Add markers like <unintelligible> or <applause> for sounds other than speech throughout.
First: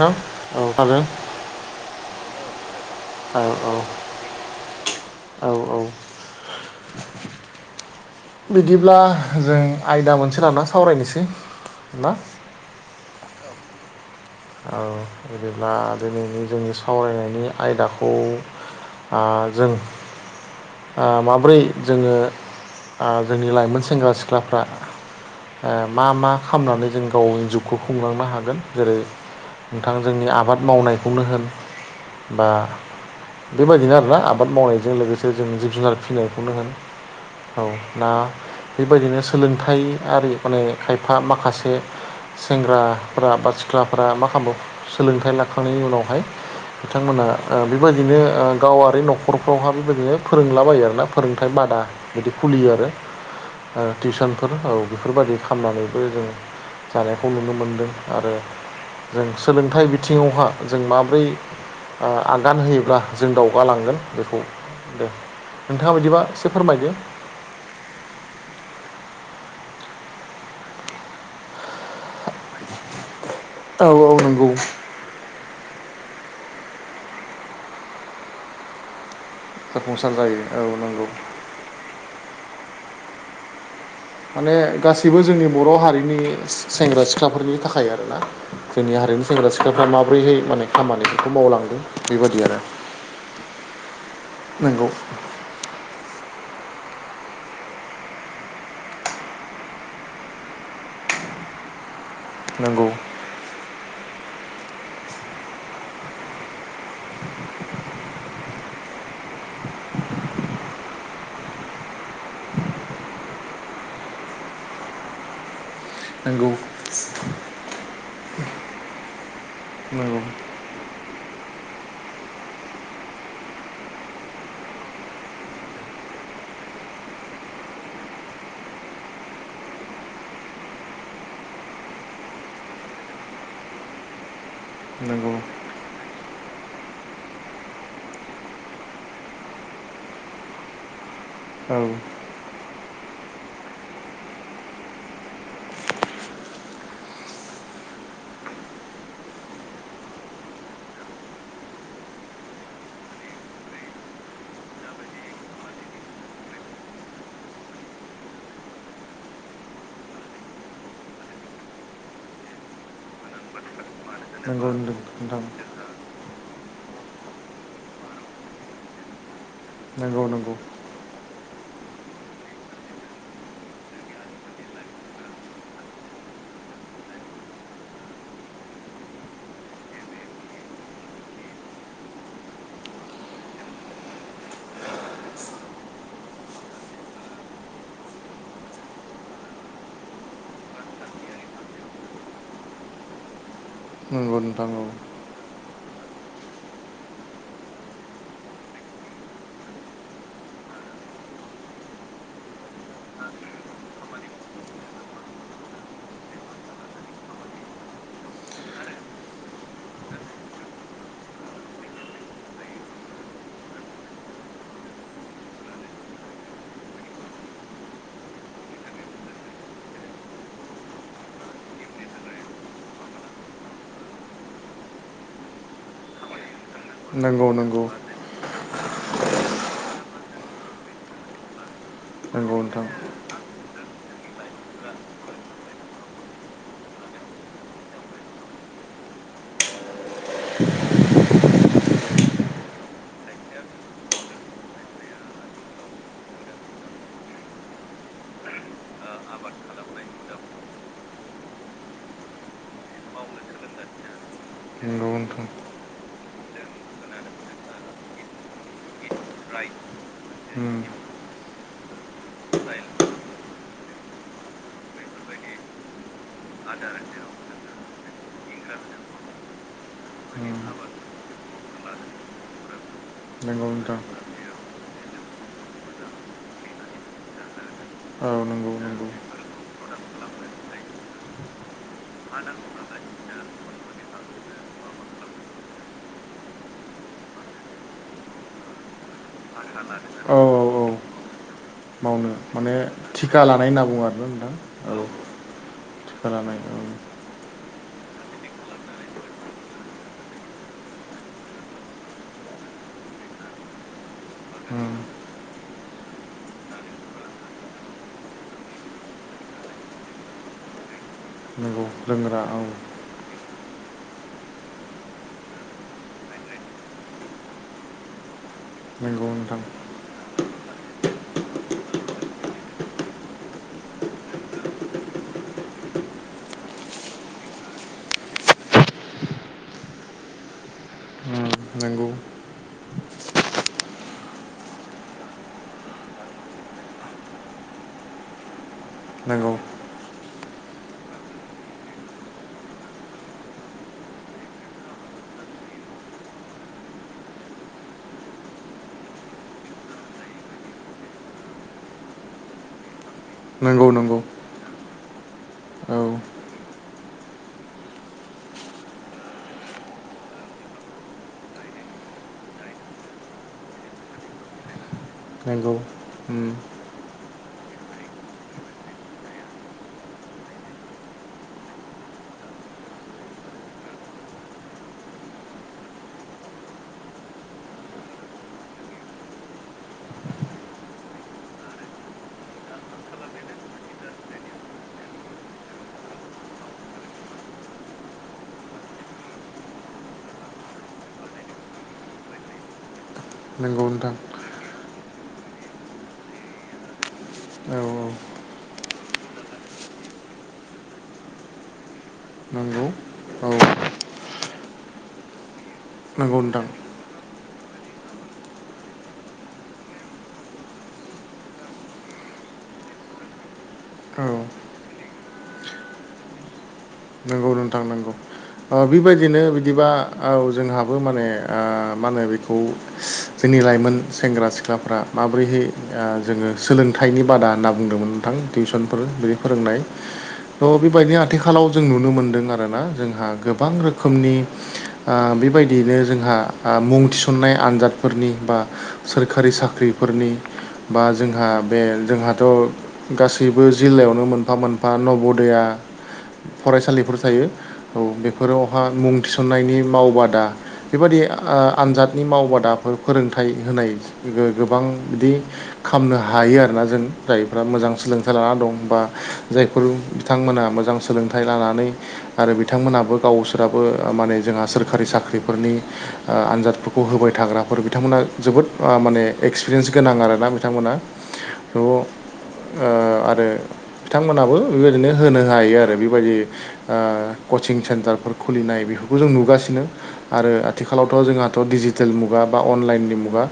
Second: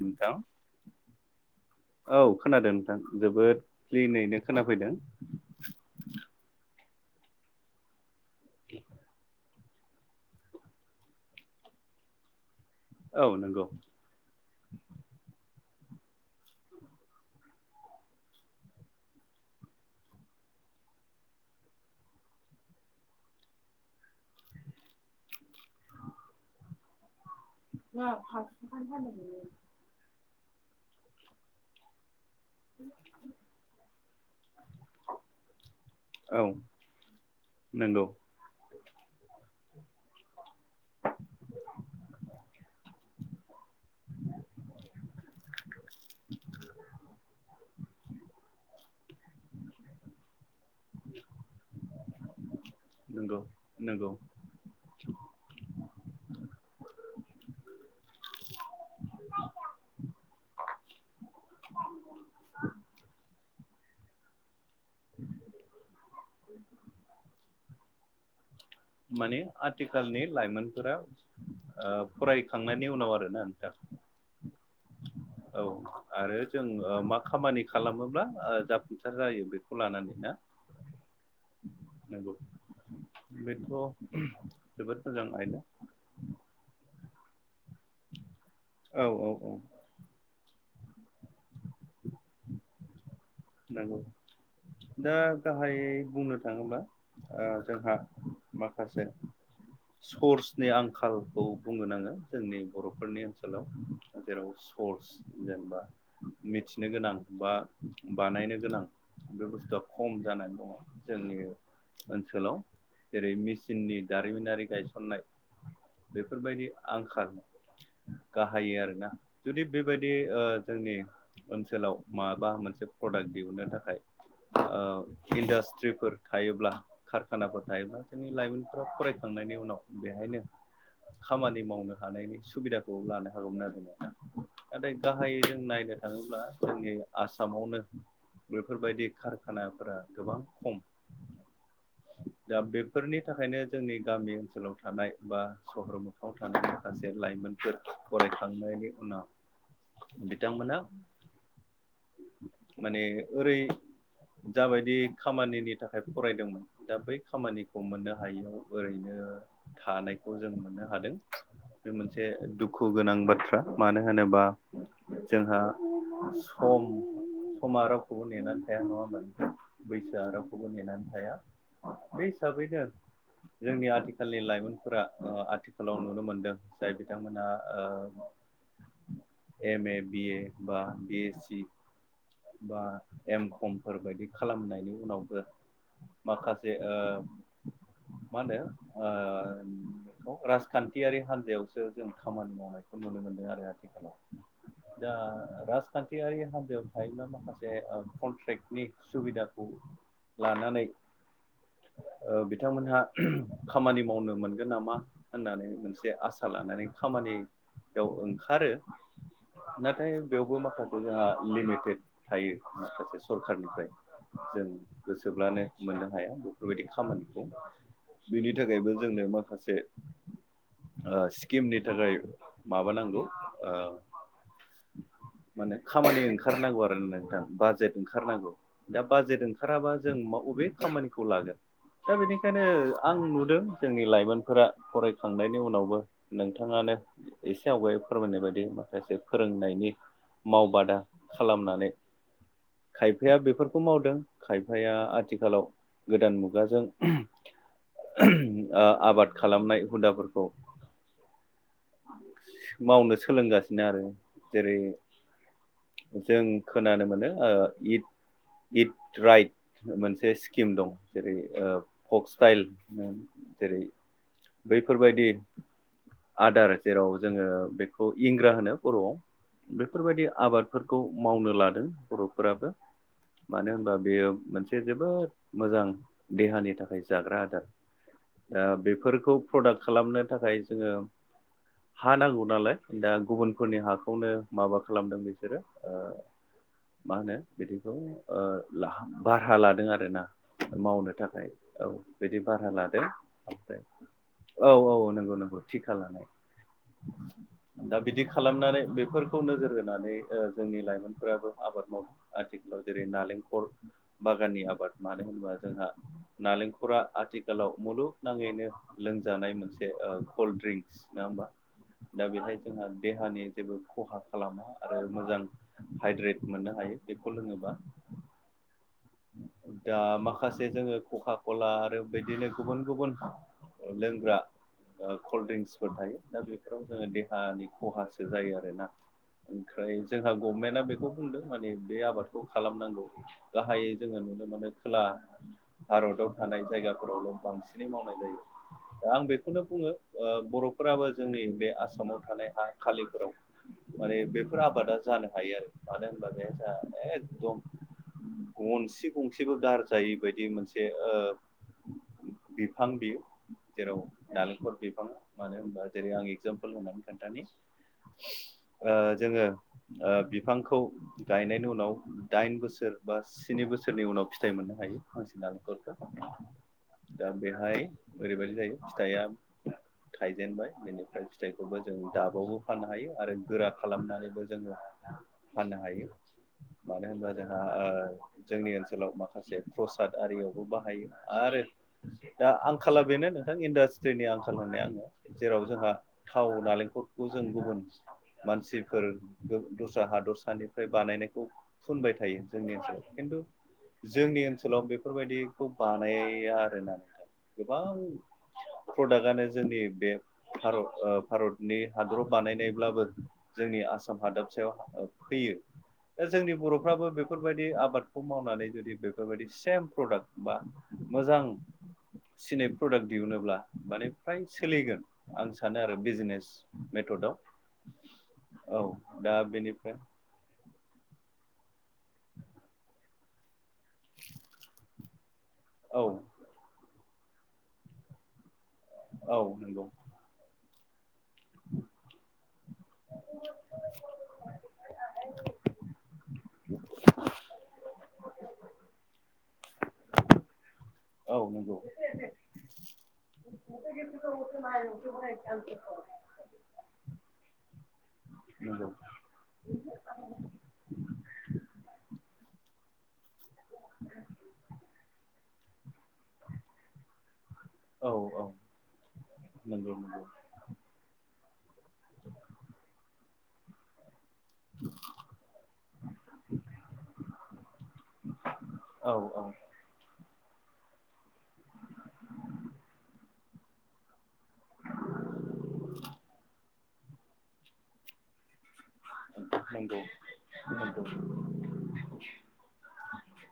थां नोंथां औ आरो औ खोनादों नोंथां औ जोबोद औ क्लिनैनो खोनाफैदों औ औ बिदिब्ला जों आयदा मोनसे लाना सावरायनोसै ना औ नोंगौ औ बिदिब्ला दिनैनि जोंनि सावरायनायनि आयदाखौ आ जों आ माब्रै जोङो आ जोंनि लाइमोन से सेंग्रा सिख्लाफ्रा ओ मा मा खालामनानै जों गावनि जिउ खौ खुंलांनो हागोन जेरै नोंथां जोंनि आबाद मावनायखौनो होन बा बेबायदिनो आरोना आबाद मावनायजों लोगोसे जों जिब जुनार औ फिनायखौनो होन औ नंगौ ना बेबायदिनो सोलोंथाइ आरि माने खायफा माखासे सेंग्राफ्रा बा सिख्लाफ मा खालामो सोलोंथाइ लाखांनायनि उनावहाय बिथांमोना ओ बेबायदिनो ओ गावारि न'खरफ्रावहा बेबायदिनो फोरोंलाबायो आरोना फोरोंथायाइ बादा बिदि खुलियो आरो नंगौ ओ नंगौ टिउसनफोर औ बेफोरबायदि खालामामनानैबो जों जानायखौ नुनो मोनदों आरो जों सोलोंथाइ बिथिङावहा जों माब्रै ओ आगान होयोब्ला जों दावगालांगोन बेखौ दे नोंथाङा बिदिबा एसे फोरमायदो माने आथिखालनि लाायमोनफोरा ओ फरायखांनायनि उनाव आरोना नोंथां औ औ नंगौ औ आरो जों ओ मा खामानि खालामोब्ला जाफुंसा सार जायो बेखौ जाफुंसार लानानै ना जायो औ नंगौ नंगौ बेथ' माने गासैबो मोजां जोंनि आयदा बर' हारिनि सेंग्रा सिख्लाफोरनि थाखाय आ आरोना जोंनि औ औ हारिनि औ सेंग्रा सिख्लाफ्रा माबोरैहाय माने खामानिफोरखौ मावलांदों बेबायदि आरो नंगौ नंगौ दा गाहायै बुंनो थाङोब्ला ओ जोंहा माखासे सर्सनि आंखालखौ बुङगोन आङो जोंनि नंगौ बर'फोरनि ओनसोलाव जेराव सर्स जेनेबा मिथि नों गोनां बा बानायनो गोनां बे बुस्थुआ खम जानानै दङ जोंनि ओनसोलाव जेरै मेचिननि दारिमिनारि गायसननाय नंगौ बेफोरबायदि आंखाल गाहायो आरोना जुदि बेबायदि नंगौ ओ जोंनि ओनसोलाव माबा मोनसे प्रडाक्ट दिहुनन्नो थाखाय ओ इन्डास्ट्रिफोर थायोब्ला खारखानाफोर थायोब्ला जोंनि लाइमोनफोरा फरायखांनायनि उनाव बेहायनो खामानि मावनो हानायनि सुबिदाखौ लानो हागौमोन आरो ना नाथाय नंगौ गाहायै जों नायनो थाङोब्ला जोंनि आसामावनो बेफोरबायदि कारखानाफोरा गोबां खम औ दा बेफोरनि थाखायनो जोंनि गामि ओनसोलाव थानाय बा सहर थौ थानाय माखासे लाइमोनफोर फरायखांनायनि उनाव बिथांमोना माने ओरै जाबायदि खामानिनि थाखाय फरायदोंमोन दा बै खामानिखौ मोननो हायियाव ओरैनो थानायखौ जों मोननो हादों बे मोनसे दुखु गोनां बाथ्रा मानो होनोबा नंगौ नोंथां जोंहा सम समा रावखौबो नेनानै थाया नङा मानो नोंथां नंगौ बैसोआ नंगौ रावखौबो नेनानै थाया बे हिसाबैनो जोंनि आथिखालनि लाइमोनफोरा ओ आथिखालाव नुनो मोनदों जाय बिथांमोनहा ओ <inaudible> एम ए बि ए बा बि ए सि बा एम खमफोर बायदि खालामनायनि उनावबो माखासे ओ मा होनो ओ औ राजखान्थियारि हान्जायावसो जों खामानि मावनायखौ नुनो मोनदों आरो आथिखाल नंगौ नोंथां नंगौ। दा राजखान्थियारि हान्जायाव थायोब्ला माखासे ओ कन्ट्रेक्टनि सुबिदाखौ लानानै ओ बिथांमोनहा खामानि मावनो मोनगोन नामा होननानै मोनसे आसा लानानै खामानियाव ओंखारो नाथाय बेयावबो माखासे जोंहा लिमिटेड थायो माखासे सरखारनिफ्राय जों गोसोब्लानो मोननो हाया बेफोरबायदि खामानिखौ बिनि थाखायबो जोंनो माखासे ओ स्किमनि थाखाय माबानांगौ ओ माने खामानि ओंखारनांगौ आरो नोंथां नंगौ नंगौ बाजेट ओंखारनांगौ दा बाजेट ओंखाराबा जों बबे खामानिखौ लागोन दा नंगौ बेनिखायनो नोंथां आं नुदों जोंनि लाइमोनफोरा फरायखांनायनि उनावबो नोंथाङानो एसे आवगाय फोरमायनाय बायदि माखासे फोरोंनायनि मावबादा खालामनानै खायफाया बेफोरखौ मावदों खायफाया आथिखालाव गोदान मुगाजों आबाद खालामनाय हुदाफोरखौ मावनो सोलोंगासिनो आरो जेरै <inaudible> जों खोनानो मोनो ओ इट इट राइट मोनसे स्किम उम दं। जेरै ओ फक स्टाइल होन जेरै बैफोरबायदि आदार जेराव जोङो बेखौ इंग्रा होनो बर'आव बेफोरबायदि उम आबादफोरखौ मावनो लादों। बर'फोराबो। नंगौ मानो होनबा नोंथां बेयो मोनसे जोबोद मोजां देहानि थाखाय जाग्रा आदार औ नंगौ ओ नंगौ बेफोरखौ प्रडाक्ट खालामनो थाखाय जोङो हा नांगौ नालाय दा गुबुनफोरनि हाखौनो माबा खालामदों बिसोरो ओ मा होनो बिदिखौ ओ ला बारहा लादों आरोना औ औ मावनो थाखाय औ मावनो बिदि भारा माने लादों थिखा लानाय ओमफ्राय होनना बुङो आरोना नोंथां औ औ नंगौ नंगौ थिखा लानाय दा बिदि खालामनानै बेफोरखौ नोजोर होनानै जोंनि लाइमोनफोराबो आबाद मावो आथिखालाव जेरै नालेंखल बागाननि उम आबाद मानो होनोबा जोंहा नालेंखरा आथिखालाव मुलुगनाङैनो लोंजानाय मोनसे ओ कल्ड ड्रिंक्स। नङा होनबा? नंगौ दा लोंग्रा बेहाय औ जोंहा देहानि जेबो खहा खालामा आरो मोजां हाइद्रेट मोननो हायो बेखौ लोङोबा। नंगौ नोंथां। दा माखासे जोङो खखा खला आरो बिदिनो गुबुन गुबुन लोंग्रा ओ कल्ड ड्रिंक्सफोर थायो दा बेफोराव जोङो देहानि खहासो जायो आरोना। ओमफ्राय जोंहा गभमेन्टआ बे खौ बुंदों उम माने बे नंगौ आबादखौ खालामनांगौ गाहायै जोङो नुनो मोनो खोला भारताव थानाय जायगाफोरावल' बांसिनै मावनाय जायो। आं नंगौ बेखौनो बुङो ओ बर'फोराबो जोंनि बे आसामाव थानाय हा खालिफोराव माने बेफोर आबादा जानो हायो आरो मानो होनबा बे जोंहा एकदम गंसे गंसेबो गारजायि बायदि मोनसे ओ बिफां बियो नंगौ जेराव नंगौ नालेंखर बिफाङा मानो होनबा औ जेरै आं एगजामपोल होननानै खोन्थानि ओ जोङो ओ बि बिफांखौ गायनायनि उनाव दाइन बोसोर बा स्नि बोसोरनि उनाव फिथाइ मोननो हायो। <inaudible> करका होम। दा बेहाय ओरैबायदि जायो फिथाइया थाइजेनबाय बेनिफ्राय फिथाइखौबो जों दाबावबो फाननो हायो आरो गोरा खालामनानैबो जोङो फाननो हायो मानो होनबा जोंहा ओ जोंनि ओनसोलाव माखासे प्रसाद आरियावबो बाहायो आरो दा आंखाला बेनो नोंथां इन्डास्ट्रिनि आंखाल होननाय आङो जेराव जोंहा थाव नालेंखलखौ जों गुबुन मानसिफोर दस्रा हा दस सनिफ्राय बानायनायखौ फुनबाय थायो जोंनि ओनसोलाव खिन्थु नंगौ नोंथां जोंनि ओनसोलाव बेफोरबायदिखौ बानाया आरो ना नोंथां। औ गोबां औ प्रदाक्टआनो जोंनि बे भारत ओ भारतनि हादराव नंगौ बानायनायब्लाबो औ जोंनि आसाम हादाबसायाव ओ फैयो दा नंगौ जोंनि नोंथां बर'फ्राबो बे फोरबायदि आबादखौ मावनानै जुदि बेफोरबायदि सेम प्रडाक्ट बा मोजां सिनाय प्रडाक्ट दिहुनोब्ला माने फ्राय औ सोलिगोन। आं सानो आरो बिजनेस मेथदआव। थांनांगौ ओ बेबायदिनो बिदिबा बेनिफ्राय औ जोंहाबो माने ओ मा होनो बेखौ जोंनि लाइमोन सेंग्रा सिख्लाफोरा माबारैहाय औ ओ जोङो सोलोंथाइनि बादा होनना बुंदोंमोन नोंथां टिउसन फोर बिदि औ फोरोंनाय नंगौ थह बेबायदिनो आथिखालाव जों नुनो मोन्दों आर ना। जोंहा गोबां रोखोमनि ओ बेबायदियैनो जोंहा ओ मुं थिसन्नाय आनजाद फोरनि बा सोरखारि साख्रिफोरनि बा औ जोंहा नंगौ बे जोंहाथ' गासैबो जिल्लायावनो नंगौ मोनफा मोनफा नब'दया <inaudible> फरायसालिफोर थायो। औ बेफोरावहा मुं थिसन्नायनि मावबादा बेबायादि ओ आनजादनि मावबादाफोर फोरोंथाइ होनाय गोबां बिदि खालामामनो हायो आरोना जों। जायफ्रा मोजां औ सोलोंथाइ औ लानानै दं। बा जायफोर नंगौ नंगौ बिथांमोना मोजां सोलोंथाइ लानानै आरो बिथांमोनाबो गावसोराबो माने जोंहा सोरखारि साख्रिफोरनि ओ आनजादफोरखौ होबाय थाग्राफोर बिथांमोना जोबोद औ माने एक्सपिरियेन्स गोनां आरोना बिथांमोना। थ आरो बिथांमोनहाबो बेबायदिनो होनो हायो आरो। बेबायदि कचिं सेन्टार खुलिनाय बेफोरखौ जों नंगौ नुगासिनो‌। आरो आथिखालावथ' जोंहाथ' डिजिटेल मुगा बा अनलाइननि मुगा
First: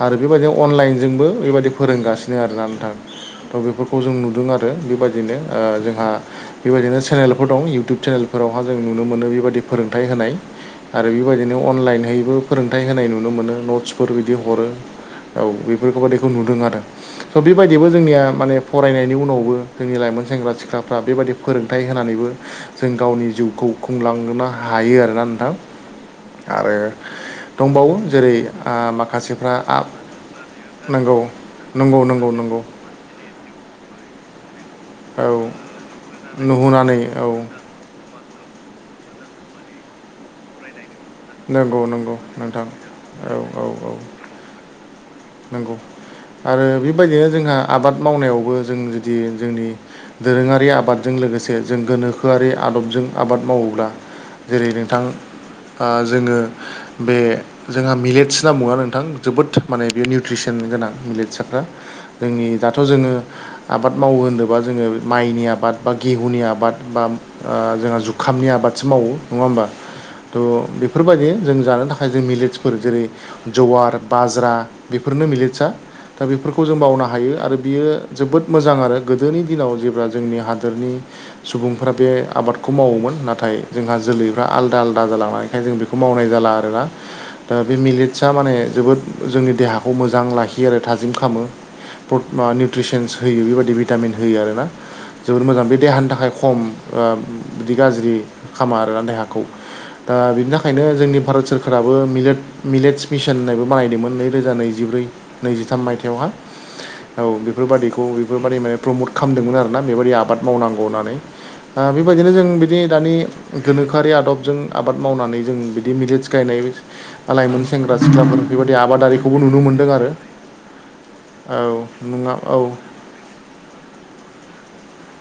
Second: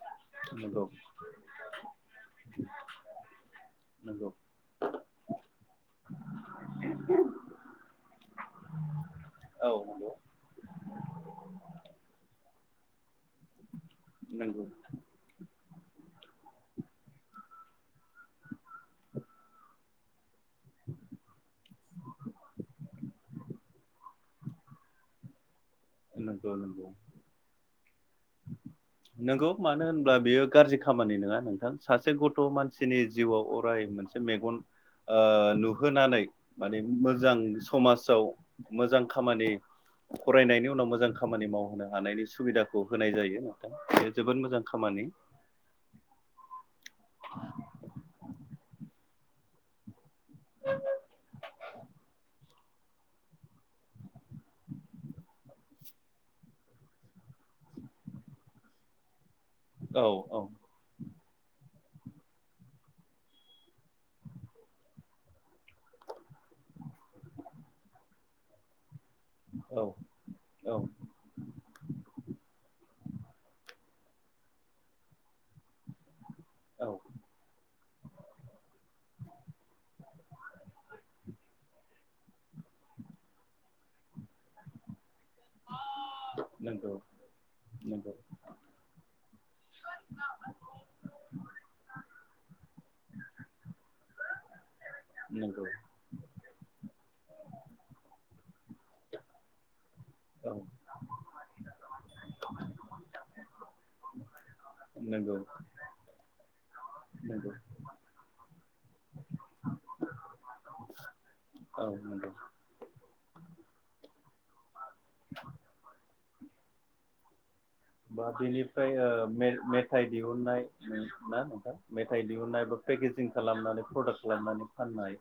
आरो बेबायदिनो नंगौ औ अनलाइनजोंबो बेबायदि फोरोंगासिनो आरोना नोंथां। थ' बेफोरखौ जों नंगौ नुदों आरो। बेबायदिनो ओ जोंहा बेबायदिनो चेनेलफोर दं इउटुब चेनेलफोरावहा जों नुनो मोनो बेबायदि फोरोंथाइ होनाय। आरो बेबायदिनो अनलाइनहबो फोरोंथाइ होनाय नुनो मोनो नट्सफोर बिदि नंगौ हरो। औ बेफोरखौबादिखौ नुदों आरो। स' बेबायदिबो जोंनिया माने फरायनायनि उनावबो जोंनि लाइमोन सेंग्रा सिख्लाफ्रा बेबायाददि फोरोंथाइ होनानैबो जों गावनि जिउखौ खुंलांनो हायो आरोना नोंथां। आरो <unintelligible> दंबावो जेरै आ नंगौ माखासेफ्रा आ मानो होनब्ला बियो गाज्रि नंगौ खामानि नङा नोंथां। नंगौ सासे नंगौ गथ' नंगौ मानसि मानसि जिउआव अराय मोनसे मेगन ओ औ नुहोनानै माने नुहोनानै औ मोजां समाजाव मोजां खामानि फरायनायनि उनाव मोजां खामानि नंगौ मावहोनो नंगौ हानायनि नोंथां सुबिदाखौ होनना औ औ औ जायो। जोबोद मोजां खामानि। नंगौ आरो बेबायदिनो जोंहा आबाद मावनायावबो जों जुदि जोंनि दोरोङारि आबादजों लोगोसे जों गोनोखोआरि आदबजों आबाद मावोब्ला जेरै नोंथां आं जोङो बे जोंहा मिलेट्स होनना बुङा नोंथां जोबोद माने औ बेयो औ निउट्रिसन गोनां मिलेटसाफ्रा। जोंनि दाथ' जोङो आबाद मावो होनोबा जोङो माइनि आबाद बा गेहुनि आबाद बा ओ जोंहा जुखामनि आबादसो मावो नङा होमबा? <inaudible> औ थह बेफोरबायदि जों जानो थाखाय साय मिलेटसफोर जेरै जवार बाजा बेफोरनो मिलेटस दा बेफोरखौ जों औ बावनो हायो। आरो बियो जोबोद मोजां आरो गोदोनि दिनाव जेब्ला जोंनि हादोरनि सुबुंफ्रा बे आबाद खौ मावोमोन। नाथाय जोंहा जोलैफ्रा आदा जालांनाय ओखायनो जों बेखौ मावनाय जाला आरोना। नंगौ दा बे नंगौ मिलेट्साआ माने जोबोद जोंनि देहाखौ मोजां लाखियो आरो थाजिम खालामो। निउट्रिसनस होयो बेबायदि भिटामिन होयो आर ना। जोबोद मोजां नंगौ बे देहानि थाखाय खम ओ बिदि गाज्रि खामा आरोना देहाखौ। दा बिनि औ थाखायनो जोंनि भारत सोरखाराबोे मिलेट्स मिशन होननायबो बानायदोंमोन नैरोजा नैजि जिब्रै नंगौ नैजिथाम मायथयावहा। औ नंगौ बेफोरबादिखौ बेफोरबायाददि माने प्रमट खालामदोंमोन आरोना। बेबायादि आबाद मावनांगौ होननानै औ नंगौ बेबायदिनो जों बि दानि गोनोखोआरि आबजों आबाद मावनानै जों बिदि मिलेटस गायनाय लाइमोन सेंग्रा बा सिख्लाफोर बेबायदि बिनिफ्राय आबादारिखौबो नुनो मोनदों मेथाइ आरो औ मेथाइ नङा औ दिहुननाय बा पेकेजिं खालामनानै प्रडाक्ट खालामनानै फाननाय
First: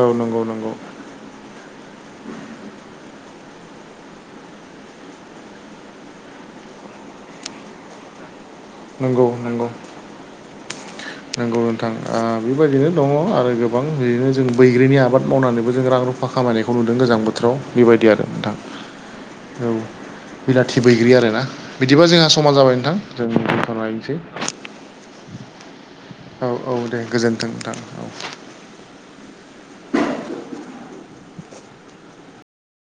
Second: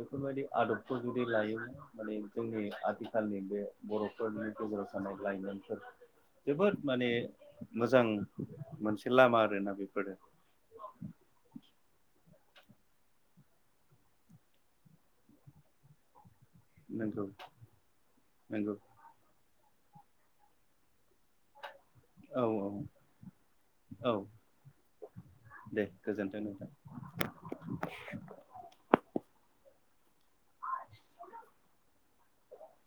औ नंगौ बेफोरबायदि नंगौ आदबफोर जुदि लायो माने जोंनि आथिखालनि बे बर'फोरनि गोजेराव थानाय लाइमोनफोर जोबोद माने मोजां मोनसे नंगौ लामा नंगौ आरोना बेफोरो नोंगौ नोंथां बेबायदिनो दङ आरो गोबां बिदिनो जों बैग्रिनि आबाद मावनानैबो जों रां रुफा रुफा खामायनायखौ नुदों गोजां नंगौ बोथोराव बेबायदि आरो नोंथां नंगौ औ बिलाथि बैग्रि आरोना बिदिबा जोंहा औ समा औ जाबाय नोंथां जों औ दोनथ'लायनोसै दे गोजोनथों औ नोंथां औ दे गोजोन्थों नोंथां औ आ